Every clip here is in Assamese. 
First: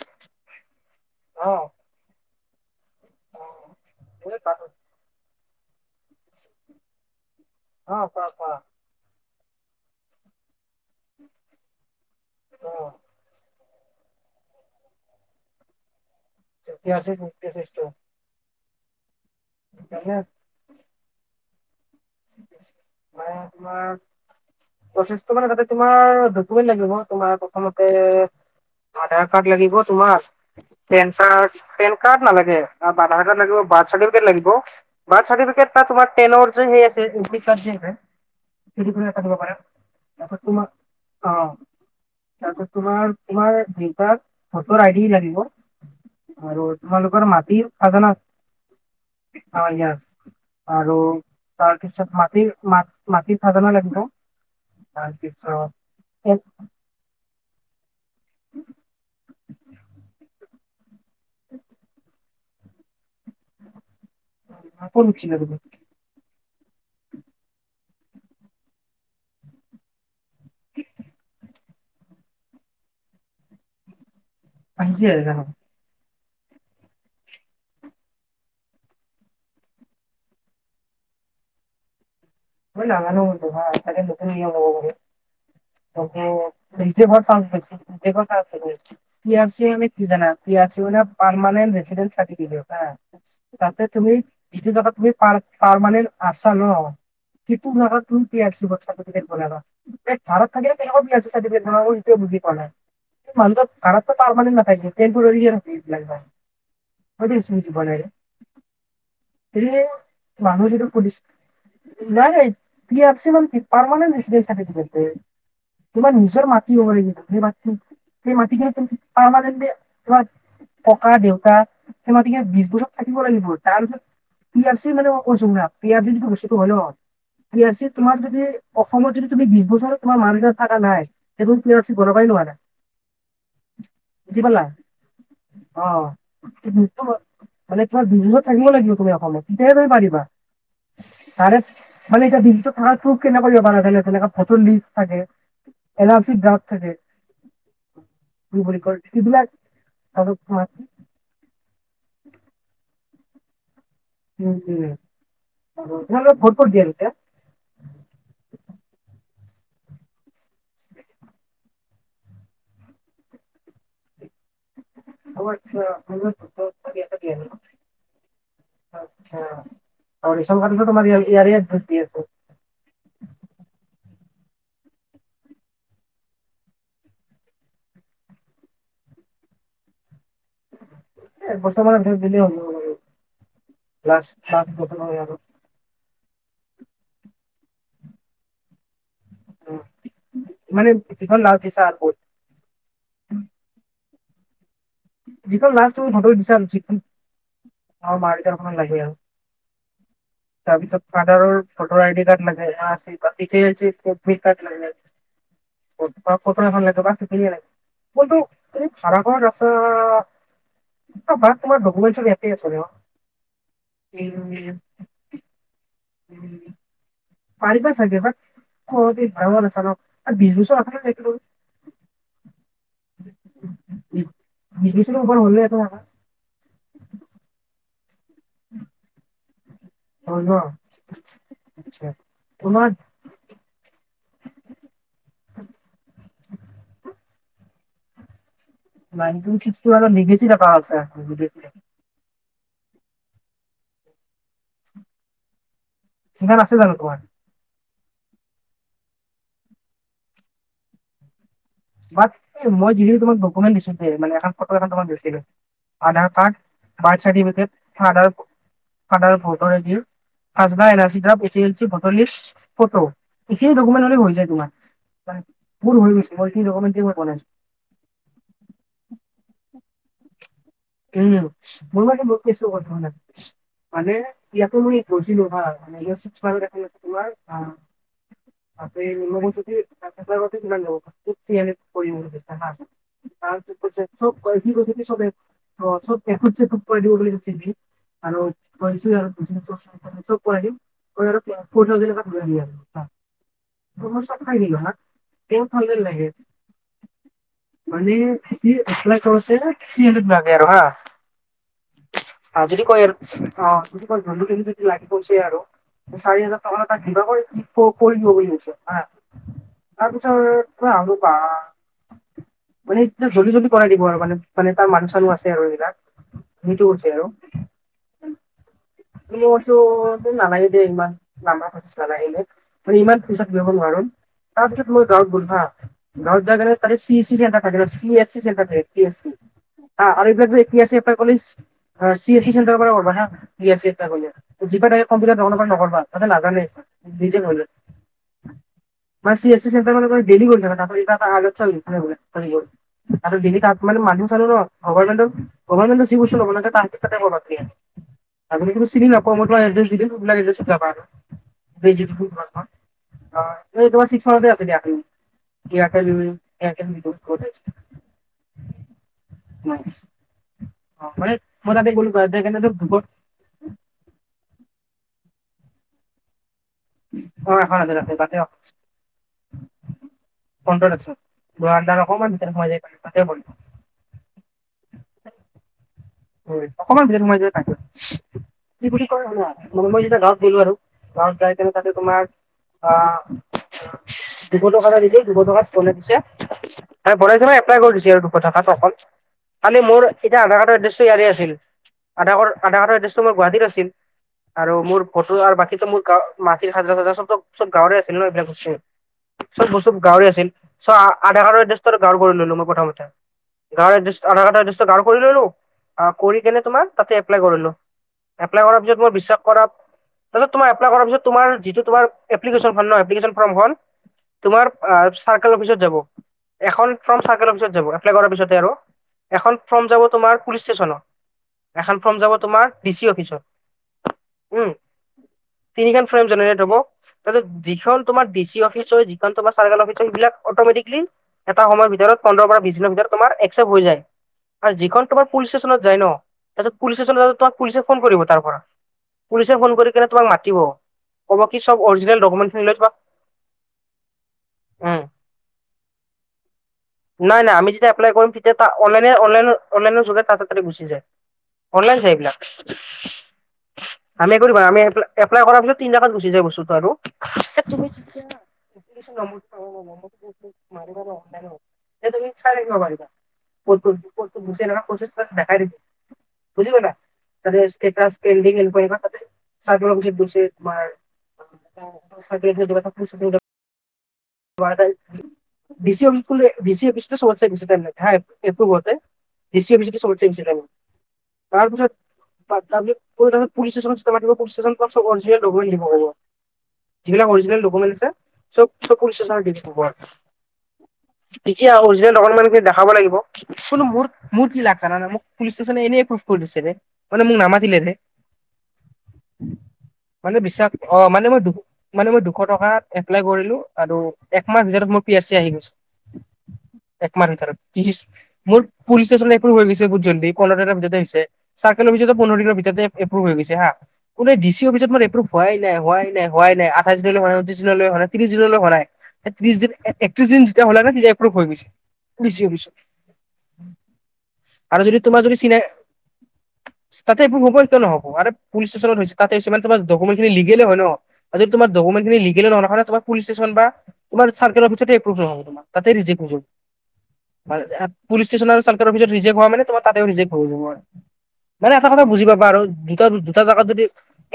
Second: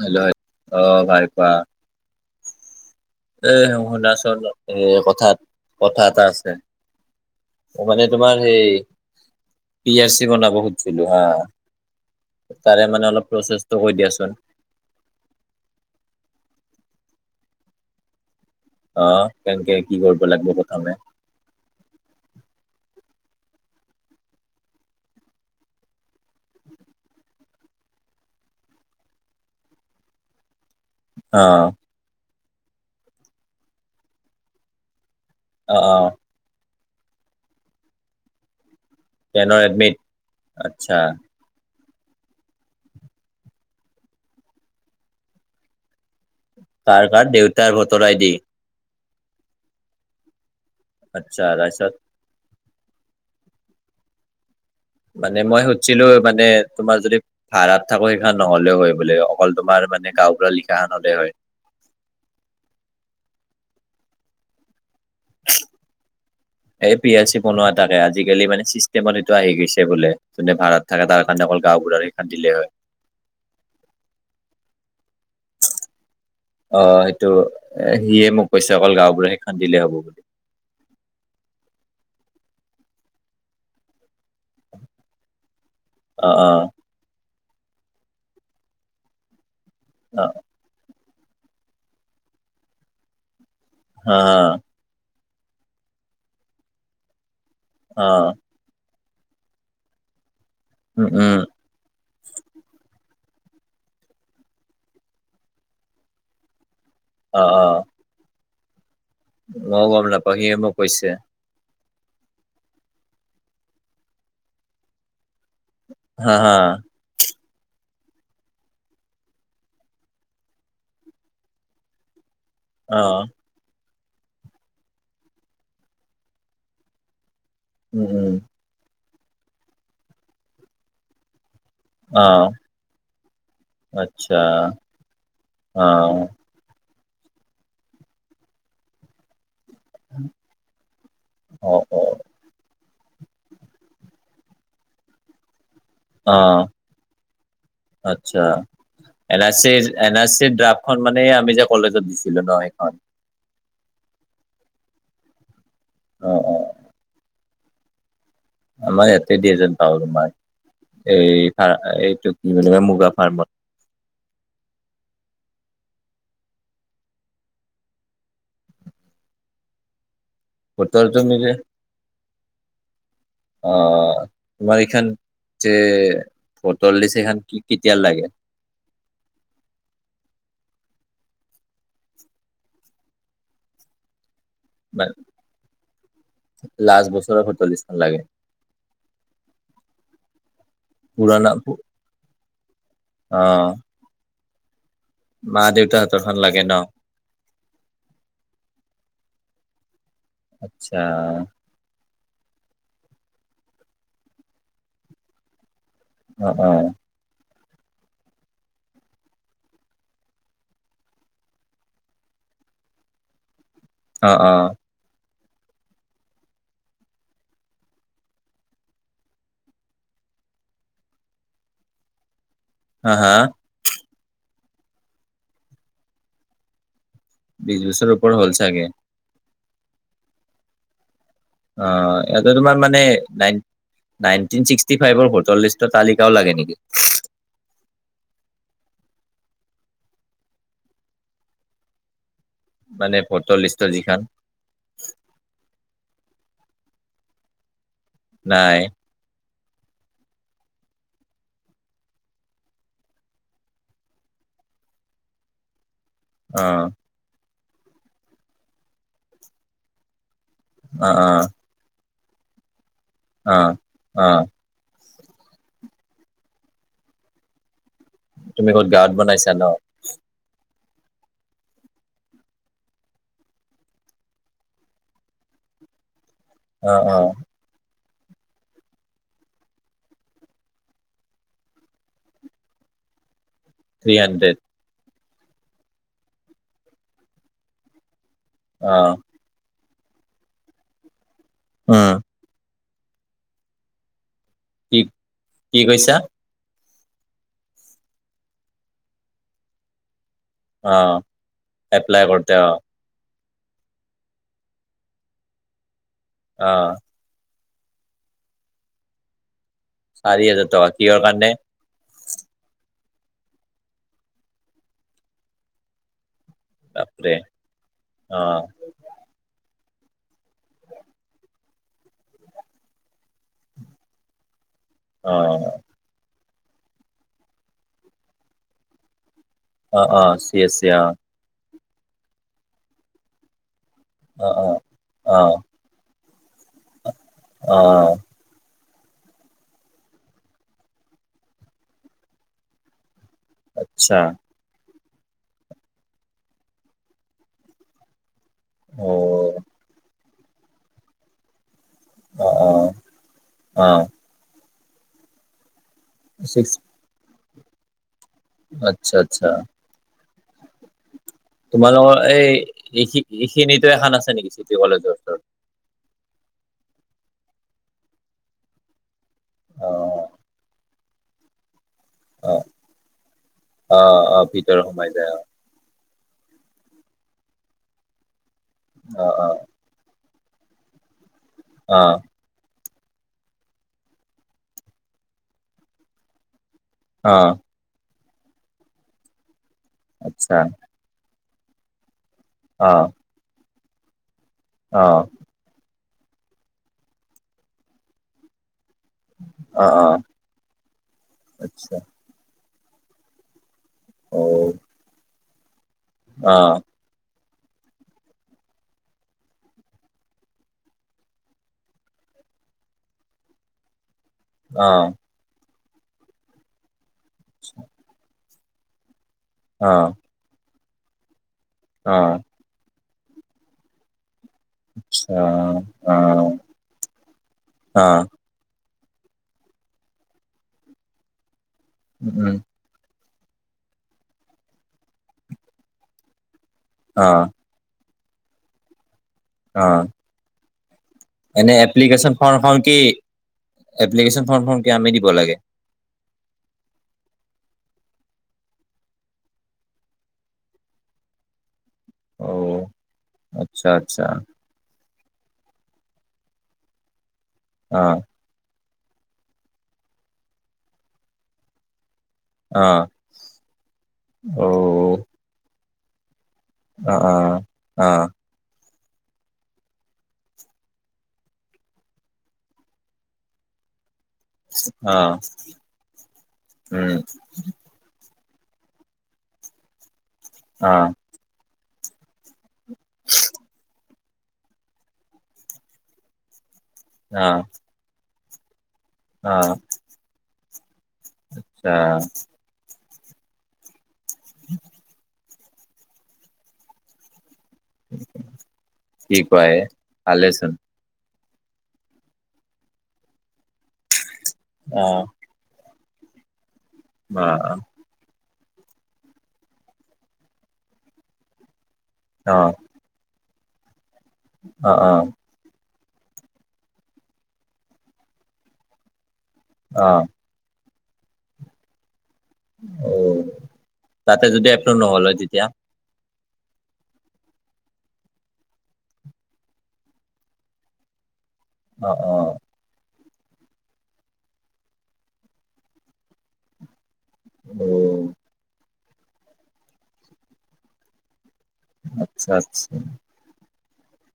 হেল্ল অ', [unintelligible] অ', এ শুনাচোন [unintelligible] কথাত-কথাত। আছে। অ', মানে কৰা তোমাৰ কৰা সেই পি আৰচি বনাব হা, তাৰে অ', মানে অলপ প্ৰচেছটো কৈ দিয়াচোন? যেতিয়া আছে [inaudible] অ', কেনেকে কি কৰিব লাগিব প্ৰথমে? মানে তোমাৰ প্ৰচছটো মানে তাতে তোমাৰ ডকুমেন্ট লাগিব ন তোমাৰ প্ৰথমতে আধাৰ কাৰ্ড লাগিব তোমাক। পেন অ কাৰ্ড-পেন কাৰ্ড নেলাগে, আধাৰ কাৰ্ড লাগি, বাডচাটিফিকেট লাগিব, বাডচাটিফিকেট অ অ তোমাৰ টেনৰ যে, এডমিট কাৰ্ড [inaudible] [inaudible] টেনৰ এডমিট তাৰপিছত তোমাক, আচ্ছা অ'। তাৰপিছত তোমাৰ-তোমাৰ দেউতাৰ ভটৰ আইডি লাগিব। আৰু কাৰ তোমালোকৰ কাৰ মাটিৰ দেউতাৰ ভোটৰ খাজানা, আই ডি [inaudible] আৰু। তাৰপিছত মাটিৰ-মাটিৰ খাজানা লাগিব। মানে তাৰপিছত মই সুধছিলোঁ এ- মানে তোমাৰ যদি ভাড়াত থাকোঁ সেইখন নহ'লেও হয় বোলে, অকল তোমাৰ মনে গাঁওবুঢ়া লিখা খন হলে হয়। আ, কৌত সুধিছিলা তুমি? [unintelligible] [inaudible] এই পি এ চি বনোৱা তাতে, আজিকালি মানে চিষ্টেমত সেইটো আহি গৈছে বোলে, যোনে ভাৰত থাকে তাৰ কাৰণে অকল গাঁও বুঢ়াৰ এইখন দিলে হয়। আহিছে [unintelligible] অ', সেইটো সিয়ে মোক কৈছে অকল গাওঁ বুঢ়া সেইখন দিলেই হ'ব বুলি। মই নাজানোঁ এইটো হা, চাগে নতুন নিয়ম হ'ব পাৰে। অ অ [inaudible] পি আৰ চি আমি অ কিজানা, পি আৰ চি মানে পাৰমানণ্ট ৰেছিডেন্ চাটিফীকেড হা, তাতে তুমি, হা হা যিটো জাগাত তুমি পাৰমানেন্ত আছা ন? যিতো অ [inaudible] তুমি পি আৰ চি চাৰ্টিফিকেট বনালা, এই ভাৰত থাকিলে কেনে কৈ উম পি আৰ চি উম চাৰ্টিফিকেট বনাবা হেতুৱে বুজি পোৱা নাই। মানুহ ত ভাৰততো পাৰমানেণ্ট নথাকে টেম্পৰেৰী হে থাকে এইবিলাক [unintelligible] অ অ [inaudible] [unintelligible] গতিকে মইও গম নাপাওঁ, হীয়ে মানুহ মোক যিটো কৈছে। পুলিচ নাই পি আৰ চি মান কি, পাৰমানেণ্ট দিছে চাৰ্টিফিকেট। তোমাৰ হা নিজৰ হা মাটি হব লাগিব, সেই মাটি সেই মাটিখিনি তুমি পাৰমানেনট তোমাৰ ককা, দেউতা, সেই মাটিখিনি দিজ অ দুচত থাকিব লাগিব তাৰ পিছত, পি আৰ চি মানে মই কৈছো শুনা। পি আৰ চি যিটো বস্তুটো হ'ল ন প আৰ চি উম তোমাৰ উম যদি অসমত যদি তুমি বিশ বছ তোমাৰ মা দেউতা থকা নাই তুমি পি আৰ চি অ বনাবৈ নোৱাৰা। আচ্ছা বুজি পালা? অ'। [unintelligible] মানে তোমাৰ বিছ বছৰ থাকিব লাগিব তুমি অসমত। তেতিয়াহে তুমি পাৰিবা। অ [unintelligible] অ মানে এতিয়া [unintelligible] থকাৰ প্ৰুফ কেনেকৈ দিব পাৰা যেনেকা ফটৌ লিষ্ট থাকে। এন আৰ অ চি ড্ৰাফ্ট থাকে। আচ্ছা, কি বুলি কয় এন এইবিলাক R C N R C draft খন মানে এই আমি যে কলেজত দিছিলোঁ ন সেইখন? উম, অ তোমালোকৰ অ ভোট কত দিয়া তাতে? আমাৰ ইয়াতে ডিয় এ যেন পাওঁ তোমাৰ, এই এইটো কি বুলি ক মুগা ফাৰ্মত। অ', আচ্ছা, [inaudible] আচ্ছা। আৰু ৰেচন কাৰ্ডত টো ভোটৰ তোমাৰ তুমি যে ইয়াৰে-ইয়াৰে এড্ৰেছ দিয়া আছে? অ', তোমাৰ এইখন যে ফটৰ লিষ্ট সখন কি কেতিয়া লাগে? এ এক বছৰ মানে [unintelligible] আৰু [unintelligible] লাষ্ট বছৰৰ ভোটাৰ লিষ্ট খন লাগে? উম, মানে যিখন লাষ্ট দিছা আৰু ভট। অ'। যিখন লষ্ট তুমি দেউতাহঁতৰখন [unintelligible] দিছা লাগে ন যিখন অ', মা দেউতাৰ [unintelligible] লগে আৰু। তাৰ আচ্ছা পিছত ফাদাৰৰ ভোটাৰ আই ডি কাৰ্ড লাগে [unintelligible] কাৰ্ড লাগে। অ অ [unintelligible] সিখিনিয়ে লাগে, কিন্তু তুমি ভাৰা ঘৰত আছা অ', ভাৰত তোমাৰ ডকুমেণ্টছ চব ইয়াতে আছে ন? অ অ উম। উম। পাৰিবা চাগে বাত [unintelligible] ভৰা ঘৰত আছা ন? আৰু বিছ বছৰ [inaudible] [inaudible] হা বিছ বছৰ [inaudible] বিচ বছৰ ওপৰত হ'ল চাগে? হল ন? আচ্ছা, অ', ইয়াতে তোমাৰ মানে নাইন নাইনটিন ছিক্সটি ফাইভৰ ভোটৰ লিষ্টৰ তালিকাও লাগে নেকি। নাইনটিন ছিক্সটি ওৱানত নিগেছি দেখা হৈছে নিগেছি মানে ভোটৰ লিষ্টৰ যিখন। [unintelligible] আছে জানো তোমাৰ। নাই। বাত মই যিখিনি তোমাক ডকুমেণ্ট দিছো যে, মানে এখন ফটো এখন তোমাক দিছিলোঁ। আধাৰ কাৰ্ড, অ birth certificate, father- father voter ID. অ অ [unintelligible] ভোটৰ লিষ্ট, ফটো, অ এইখিনি ডকুমেণ্ট হ'লে অ হৈ যায় তোমাৰ। পাই, মোৰ হৈ গৈছে মই এইখিনি ডক'মেণ্টচ দি মই বনাইচো। তুমি ক'ত গাঁৱত বনাইছা ন। উম, মোৰ মানে বহুত। [unintelligible] মানে ইয়াতো মই গৈছিলো হা, মানে [unintelligible] ছিক্স [unintelligible] অ অ থ্ৰী হাণ্ড্ৰেড [unintelligible] তোমাৰ [unintelligible] [unintelligible] অ', চব এখোত চেখুত [unintelligible] আৰু অ কৈছোঁ আৰু। [unintelligible] ত', মই চব খাই দিলো হা, কি তেওঁ কি [unintelligible] কৈছা মানে ই এপ্লাই কৰোঁতে [unintelligible] আৰু হা, অ এপ্লাই কৰোতে অ', যদি কয় আৰু অ', যদি কয় [unintelligible] আৰু চাৰি হাজাৰ অ টকা এটা তাক দিবা গৈ। [unintelligible] ভাবিছে হা, তাৰপিছৰ চাৰি হাজাৰ টকা কিহৰ কাৰণে মানে একদম জল্দি-জল্দি কৰাই দিব আৰু মানে-মানে তাৰ মানুহ চানুহ আছে আৰু এইবিলাক। [unintelligible] উঠে আৰু। বাপৰে অ মই কৈছোঁ, তুমি নালাগে দিয়া ইমান [unintelligible] মানে ইমান পইচা [unintelligible] নোৱাৰো, তাৰ পিছত মই গাঁৱত অ গ'লো হা। গাঁৱত যায় কিনে তাৰে চি এচ চি চেন্টাৰ থাকে ন, চি এছ চি চেন্টাৰ থাকে চি এছ চি। অ', আৰু এইবিলাক চি যে এছ কি চি আছে অ [unintelligible] কলেজ অ', চি এছ চি চেনটাৰৰ পৰা কৰবা হা, অ অ অ [unintelligible] নকৰবা, তাতে নাজানে। [unintelligible] অ মানে চি এছ চি চেণ্টাৰৰ পৰা মানে ডেইলী কৰি [unintelligible] মানে আচ্ছা মানুহ চানুহ ন গভৰ্মেটৰ, গভৰ্মেটটো ঠিক হৈছে ন, আপোনালোকে তাতে কৰবা লাগে। আপুনি কিন্তু চিনি অ নাপাব, মই তোমাক এড্ৰেছ দি দিম [unintelligible] এড্ৰেছটোত যাবা আৰু। অ অ [unintelligible] অ', এই তোমাৰ ছিক্স মাইলতে আছে দিয়া। ছিক্স [unintelligible] আচ্ছা- আচ্ছা। অ', মানে মই তাতে [unintelligible] এইখিনিতে এখন আছে নেকি, চিটি কলেজৰ ওচৰত। অ', এখন আছে তাতে-তাতে আছে, অ ফ্ৰণ্টত আছে। [unintelligible] অকমান অ ভিতৰ সোমাই যায়, তাতে কৰিম। অ', অ', ভিতৰত সোমাই যায় অ'। হয়, অকমান ভিতৰত সোমাই যায় [unintelligible] কি বুলি অ কয় অ শুনক, মই যেতিয়া গাঁৱত গ'লো আৰু গাঁৱত যায় কেনে তাতে অ অ তোমাৰ আ দুশ টকা এটা দিছে, দুশ টকা [unintelligible] দিছে। অ [unintelligible] নে এপলাই কৰি দিছে আৰু দুশ টকাত অকল, খালি মোৰ এতিয়া আচ্ছা আধাৰ কাৰ্ডৰ এড্ৰেছ টো ইয়াৰে আছিল, আধাৰ কাৰ্ড আধাৰ অ কাৰ্ডৰ এড্ৰেছ মোৰ গুৱাহাটীত আছিল। আৰু মোৰ অ ফটো আৰু বাকীতো মোৰ গাঁ মাটিৰ খাজানা চাজনা চব-চব গাঁৱৰে আছিল ন এইবিলাক বস্তু। চব অ বস্তু অ গাঁৱৰে আছিল, চ আধাৰ কাৰ্ডৰ এড্ৰেছ আচ্ছা গাঁৱৰ কৰি ললোঁ মই প্ৰথমতে। গাঁৱৰ এড্ৰেছ আধা কাৰ্ডৰ এড্ৰেছ টো গাঁৱৰ কৰি ললোঁ। কৰি কেনে তোমাৰ তাতে এপ্লাই কৰিলোঁ, এপলাই কৰা পিছত মুক বিশ্বাস কৰা তাৰপাছত তোমাৰ এপ্লাই কৰাৰ পাছত তোমাৰ যিটো তোমাৰ এপ্লিকেচন খন ন, এপ্লিকেচন ফৰম খন তোমাৰ চাৰ্কোল অফিচত যাব, এখন ফ্ৰম চাৰ্কোল অফিচত যাব এপ্লাইড কৰা পিছতে আৰু। এখন ফ্ৰৰ্ম যাব তোমাৰ পুলিচ ষ্টেচনত, এখন ফ্ৰৰ্ম যাব তোমাৰ ডি চি অফিচত। উম, তিনিখন ফ্ৰম জেনেৰেট হ'ব। তাৰপিছত যিখন তোমাৰ অফিচ হয় যি খন তোমাৰ চাৰ্কোল অফিচছ হয় এইবাক অট'মেটিকেলি এটা সময়ৰ ভিতৰত পোন্ধৰ পৰা বিশ দিনৰ ভিতৰত তোমাৰ একচেপ্ট হৈ যায়। আৰু যিখন তোমাৰ পুলিচ ষ্টেচনত যায় ন, হেতুত পুলিচ ষ্টেচনত তোমাক পুলিচে ফোন কৰিব তাৰ পৰা, পুলিচে ফোন কৰি কেনে তোমাক মাতিব। ক'ব কি এনে চব অৰিজিনেল এপ্লিকেশন ডকুমেণ্টখিনি লৈ ফৰ্মখন তোমাক কি, এপ্লিকেশন ফৰ্মখন কি উম আমি দিব লাগে? নাই-নাই আমি যেতিয়া এপ্লাই কৰিম তেতিয়া অনলাইন-অনলাইন-অনলাইনৰ যোগেদি তহঁতৰ তাতে গুচি য়ায। অনলাইন যাই এইবিলাক। অ আচ্ছা আচ্ছা আমি একো দিব নালাগে আমি এপ্লাইড এপলাই কৰা তিনটাকাত গুচি যায় বস্তু আৰু। এই তুমি অ তেতিয়া [unintelligible] অ [unintelligible] বুজি পাইছানাই? অ অ তাতে অ ষ্টেটাছ, পেণ্ডিং, এংকুৱাইৰী বা তাতে চাৰ্কোল অফিচত‌ গৈছে তোমাৰ [inaudible] অ দি চি অফিচ [unintelligible] দি চি অফিচটো উম সৱৎসে বেছি টাইম লাগে হা। এপ্ৰভ হওঁতে, দি চি অফিচত সবৎসে বেছি টাইম লাগে। অ তাৰপিছত তাৰপিছত পুলিচ ষ্টেচনত [unintelligible] পুলিচ ষ্টেচনত তোমাক [unintelligible] যিবিলাক অ অৰিজিনেল ডকুমেণ্ট আছে চব-চব পুলিচ অ ষ্টেচনত [unintelligible] তেতিয়া আচ্ছা অৰিজিনেল ডকোমেন্ট খিনি দেখাব লাগিব, কিন্তু মোৰ-মোৰ কি লাক জানানা মোক পুলিচ ষ্টেচনে এনেই প্ৰুভ কৰি দিছিলে। মানে মোক নামাতিলে ৰে। কি কুৱা এ? মানে বিশ্বাস ভালেশুন। অ', মানে মই-মানে মই দুশ টকাত এপ্লাই কৰিলোঁ আৰু একমাহ ভিতৰত মোৰ অ পি আৰ চি আহি গৈছে। একমাহৰ অ ভিতৰত [unintelligible] মোৰ পুলিচ ষ্টেচন এপ্ৰুৱ হৈ গৈছে বহুত জল্দি, [unintelligible] আপডেট আহিছে। চাৰকুল অফিচতো পন্ধৰ অ দিনৰ ভিততে এপ্ৰভ হৈ গৈছে হা, কিন্তু ডি চি অফিচত অ মুৰ এপ্ৰুভ অ হোৱাই নাই হোৱাই নাই হোৱা নাই, আঠাইছ দিনলৈ হোৱা নাই, ঊত্ৰিছ দিনলৈ হোৱাই নাই, ত্ৰিশ দিনলৈ হোৱা নাই, এ ত্ৰিশ দিন একত্ৰিশ দিন যেতিয়া হ'ল ন তেতিয়া এপ্ৰভ হৈ গৈছে। ডি চি অফিচত। অ তাতে আৰু এপ্ৰুভ যদি তোমাৰ নহ'ল হয় যদি চিনাই তেতিয়া তাতে এপ্ৰুভ হ'বই কিয় নহ'ব আৰু পুলিচ ষ্টেচনত হৈছে ততে হৈছে মানে তোমাৰ ডকুমেট খিনি লিগেলে হয় ন? যদি তোমাৰ দকোমেন্ট অ খিনি অ লিগেল [unintelligible] পুলিচ ষ্টেচন বা তোমাৰ চাৰ্কোল অফিচতে এপ্ৰোভ নহব তোমাৰ তাতে ৰিজেক্ট হৈ যাব। অ পুলিচ ষ্টেচন আৰু চাৰ্কোল অফিচত ৰিজেক হোৱা মানে তোমাৰ তাতেও ৰিজেক্ট হৈ যাব আৰু। মানে এটা কথা বুজি পাবা আচ্ছা আৰু আচ্ছা দুত এটা জেগাত যদি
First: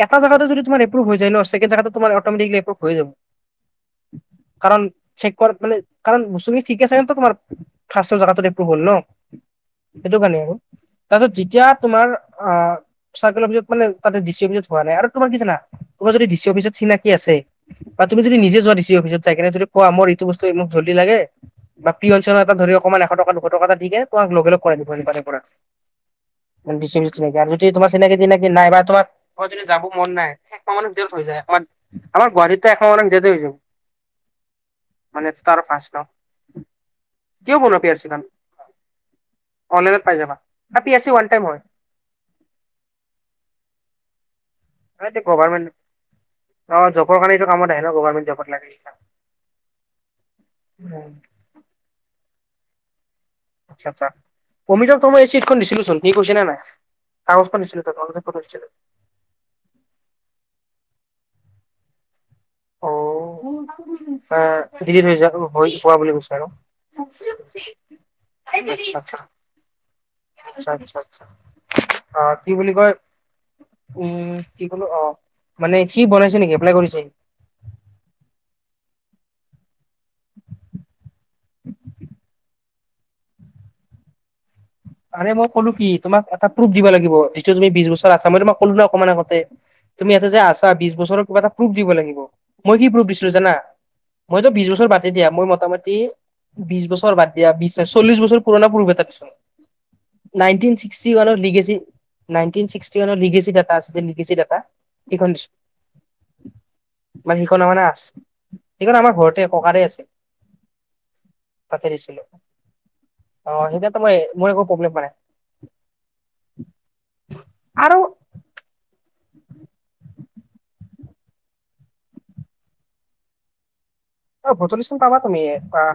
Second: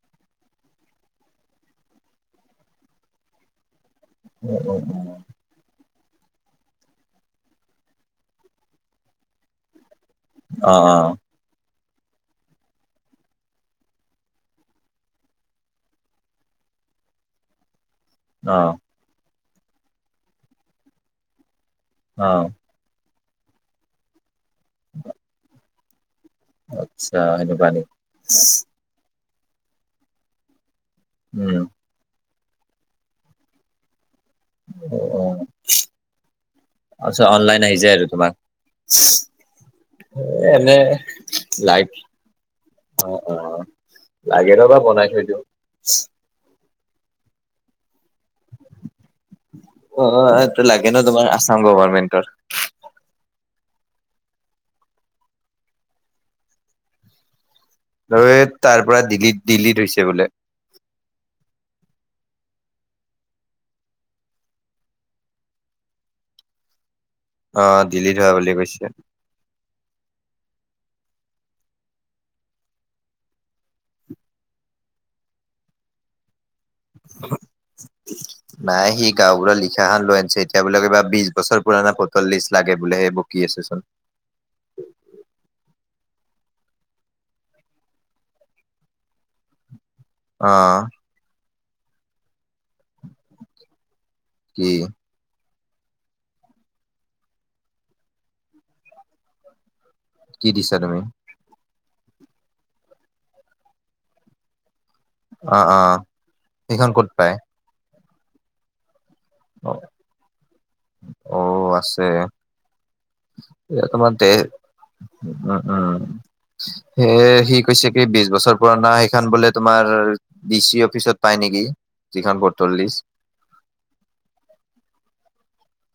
এটা জেগাতু যদি তোমাৰ এপ্ৰুভ হৈ যায় ন, চেকন্ড জেগাটোত তোমাৰ অটমেটিকেলি এপ্ৰুভ হৈ যাব। উম, উম, কাৰণ উম, চেক মানে কাৰণ বস্তু খিনি ঠিকে আছে কাৰণতে টো তোমাৰ ফাৰ্ষ্ট জাগাত এপ্ৰুভ হল ন? সেইটো কাৰণেই আৰু। অ', অ', তাৰপিছত যেতিয়া তোমাৰ আহ চাৰ্কোল অফিছত মানে তাতে ডি চি অফিছত হোৱা নাই, আৰু তোমাৰ কি জানা? তোমাৰ যদি ডি চি অফিছত চিনাকি আছে, বা তুমি যদি নিজে অ', যোৱা ডি চি অফিচত যায় কিনে যদি কোৱা মুৰ এইটো বস্তু মোক জল্দি লাগে বা পিয়ন চিয়ন অ', এটাক ধৰি অকমান এশ টকা দুশ টকা এটা কিনে তোমাক লগে লগ কৰাই দিব পাৰে [unintelligible] পৰা। [unintelligible] আৰু আচ্ছা যদি সেনেকুৱা তোমাৰ নেকি? চিনাকি টিনাকি নাই বা তোমাৰ যদি যাব মন নাই [unintelligible] হৈ যায়, উম, আমাৰ-আমাৰ গুৱাহাটীতটো এশ মানৰ ভিতৰতে হৈ যায়। অ', মানে অ', [unintelligible] আচ্ছা, কিয় অনলাইন আহি বনোৱা পি যায় আৰ আৰু চি খন তোমাক। অনলাইনত পাই যাবা এ এনে P R C one time হয় লাইক অ', অ', লাগে ৰ'বা বনাই থৈ [unintelligible] দিওঁ। গভাৰমেণ্ট, অ', জবৰ কাৰণে এইটো কামত আহে ন, গভৰমেন্ট জবত লাগে। অ', এটো লাগে ন তোমাৰ আছাম গভাৰ্ণমেণ্টৰ। আচ্ছা- আচ্ছা, অমিতক তোমাৰ এই চিটখন দিছিলোচোন, সি কৈছে নে নাই, কাগজখন দিছিলো। তাক কাগজত ঐ ফটো দিছিলো তাৰ পৰা দিগিত দিলিত হৈছে বোলে। আ দিলিত হৈ হোৱা বুলি কৈছে আৰু। অ', দিলিত হোৱা বুলি কৈছে। আচছা-আচ্ছা, অ', কি বুলি কয় উম, কি ক'লো অ', মানে সি বনাইছে নেকি এপ্লাই কৰিছে। নাই সি গাঁওবুঢ়া লিখা খন লৈ আনিছে, এতিয়া বোলে কিবা বিজ বছৰ পুৰনি ফটোৰ লিষ্ট লাগে বোলে, এই বকি আছে চোন। মানে মই ক'লো কি তোমক এটা প্ৰুফ দিব লাগিব, যিটো তুমি বিশ বছৰ আছা, মই তোমাক ক'লো ন অকমান আগতে। তুমি ইয়াতে যে আছা, অ', বিছ বছৰৰ কিবা এটা প্ৰুফ দিব লাগিব, মই কি প্ৰুফ দিছিলো জানা। মইতো বিছ কি বছৰ বা দেই দিয়া মোৰ মোটামুটি বিছ বছৰ বাদ দিয়া, বিছ চল্লিশ বছৰ পুৰণা প্ৰুভ এটা দিছো। কি নাইন্টিন দিছা তুমি? চিক্সটি ওৱানত লিগেছি, নাইন্টিন চিক্সি ওৱানৰ লিগেছি ডাতা আছে যে, লিগেছি ডাতা। সেইখন দিছো, অ', অ', সেইখন ক'ত পাই? মানে সেইখন মানে আছ, সেইখন আমাৰ ঘৰত তে ককাৰে অ', আছে, অ তাতে আছে। দিছিলো। অ', এ তেতিয়া তোমাৰ এই দে মোৰ একো প্ৰব্লেম পোৱা নাই উম, উম, এ সি কৈছে আৰু কি বি বিছ বছৰ পুৰণা সেইখন বোলে তোমাৰ ডি চি অফিচত পাই নেকি, যিখন ভোটৰ লিষ্ট। অ', ভোটৰ লিষ্টখন পাবা তুমি, কোৱা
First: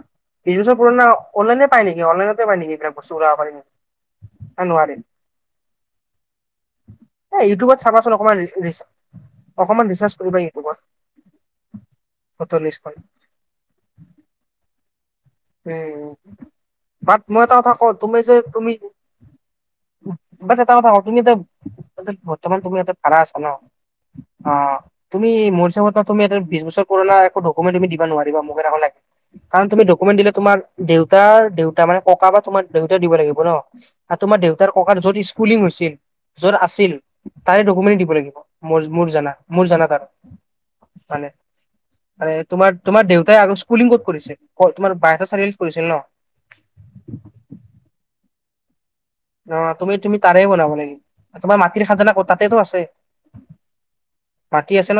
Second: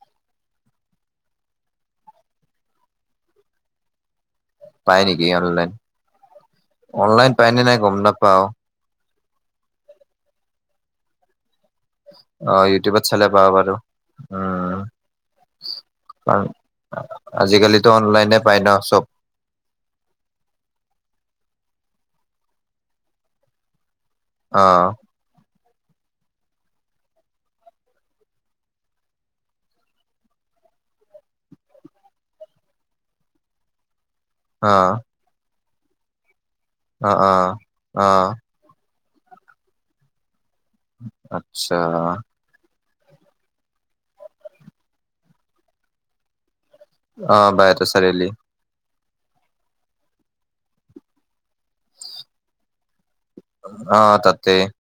বিছ বছৰ পুৰণা অনলাইনে পায় নেকি, অনলাইনতে পায় নেকি, বস্তু [unintelligible] না নোৱাৰে পাই নেকি অনলাইন- অনলাইন এ পায় নে নাই ইউটিউবত গম চাবাচোন অকমান নাপাওঁ। অকমান ৰিচাৰ্চ কৰিবা ইউটিউবত, ভোটৰ লিষ্টখন। ফালে পাওঁ বাৰু, উম। উম, কাৰণ বাট মই এটা কথা আজিকালিতো কওঁ, তুমি যে অনলাইনে পাই ন তুমি চব বাট এটা কথা কোৱা, তুমি এতিয়া বৰ্তমান তুমি ইয়াতে ভাড়া আছা ন। অ'। তুমি মোৰ হিচাপৰ পৰা তুমি বিছ বছৰ পুৰণা একো ডকুমেণ্ট তুমি দিব নোৱাৰিবা মোক এনে ক'লে, কাৰণ তুমি দ অকমান দিলে তোমাৰ দেউতাৰ দেউতা মানে ককা বা তোমাৰ দেউতাই দিব লাগিব ন। আৰু তোমাৰ দেউতাৰ অ ককাৰ য'ত স্কুলিং হৈছিল, য'ত আছিল, অ অ তাৰে ডকুমেণ্ট অ দিব লাগিব। মোৰ- মোৰ জানা, মোৰ জানাতাৰ, মানে- আচ্ছা মানে তোমাৰ- তোমাৰ দেউতাই আৰু স্কুলিং ক'ত কৰিছিল, তোমাৰ বাইহাটা চাৰিআলিত কৰিছিল ন। অ', বাইহাটা চাৰিআলি। অ', তুমি- তুমি তাৰে বনাব লাগে, তোমাৰ মাটিৰ খাজানা ক'ত তাতেটো আছে। অ', তাতে। মাটি আছে ন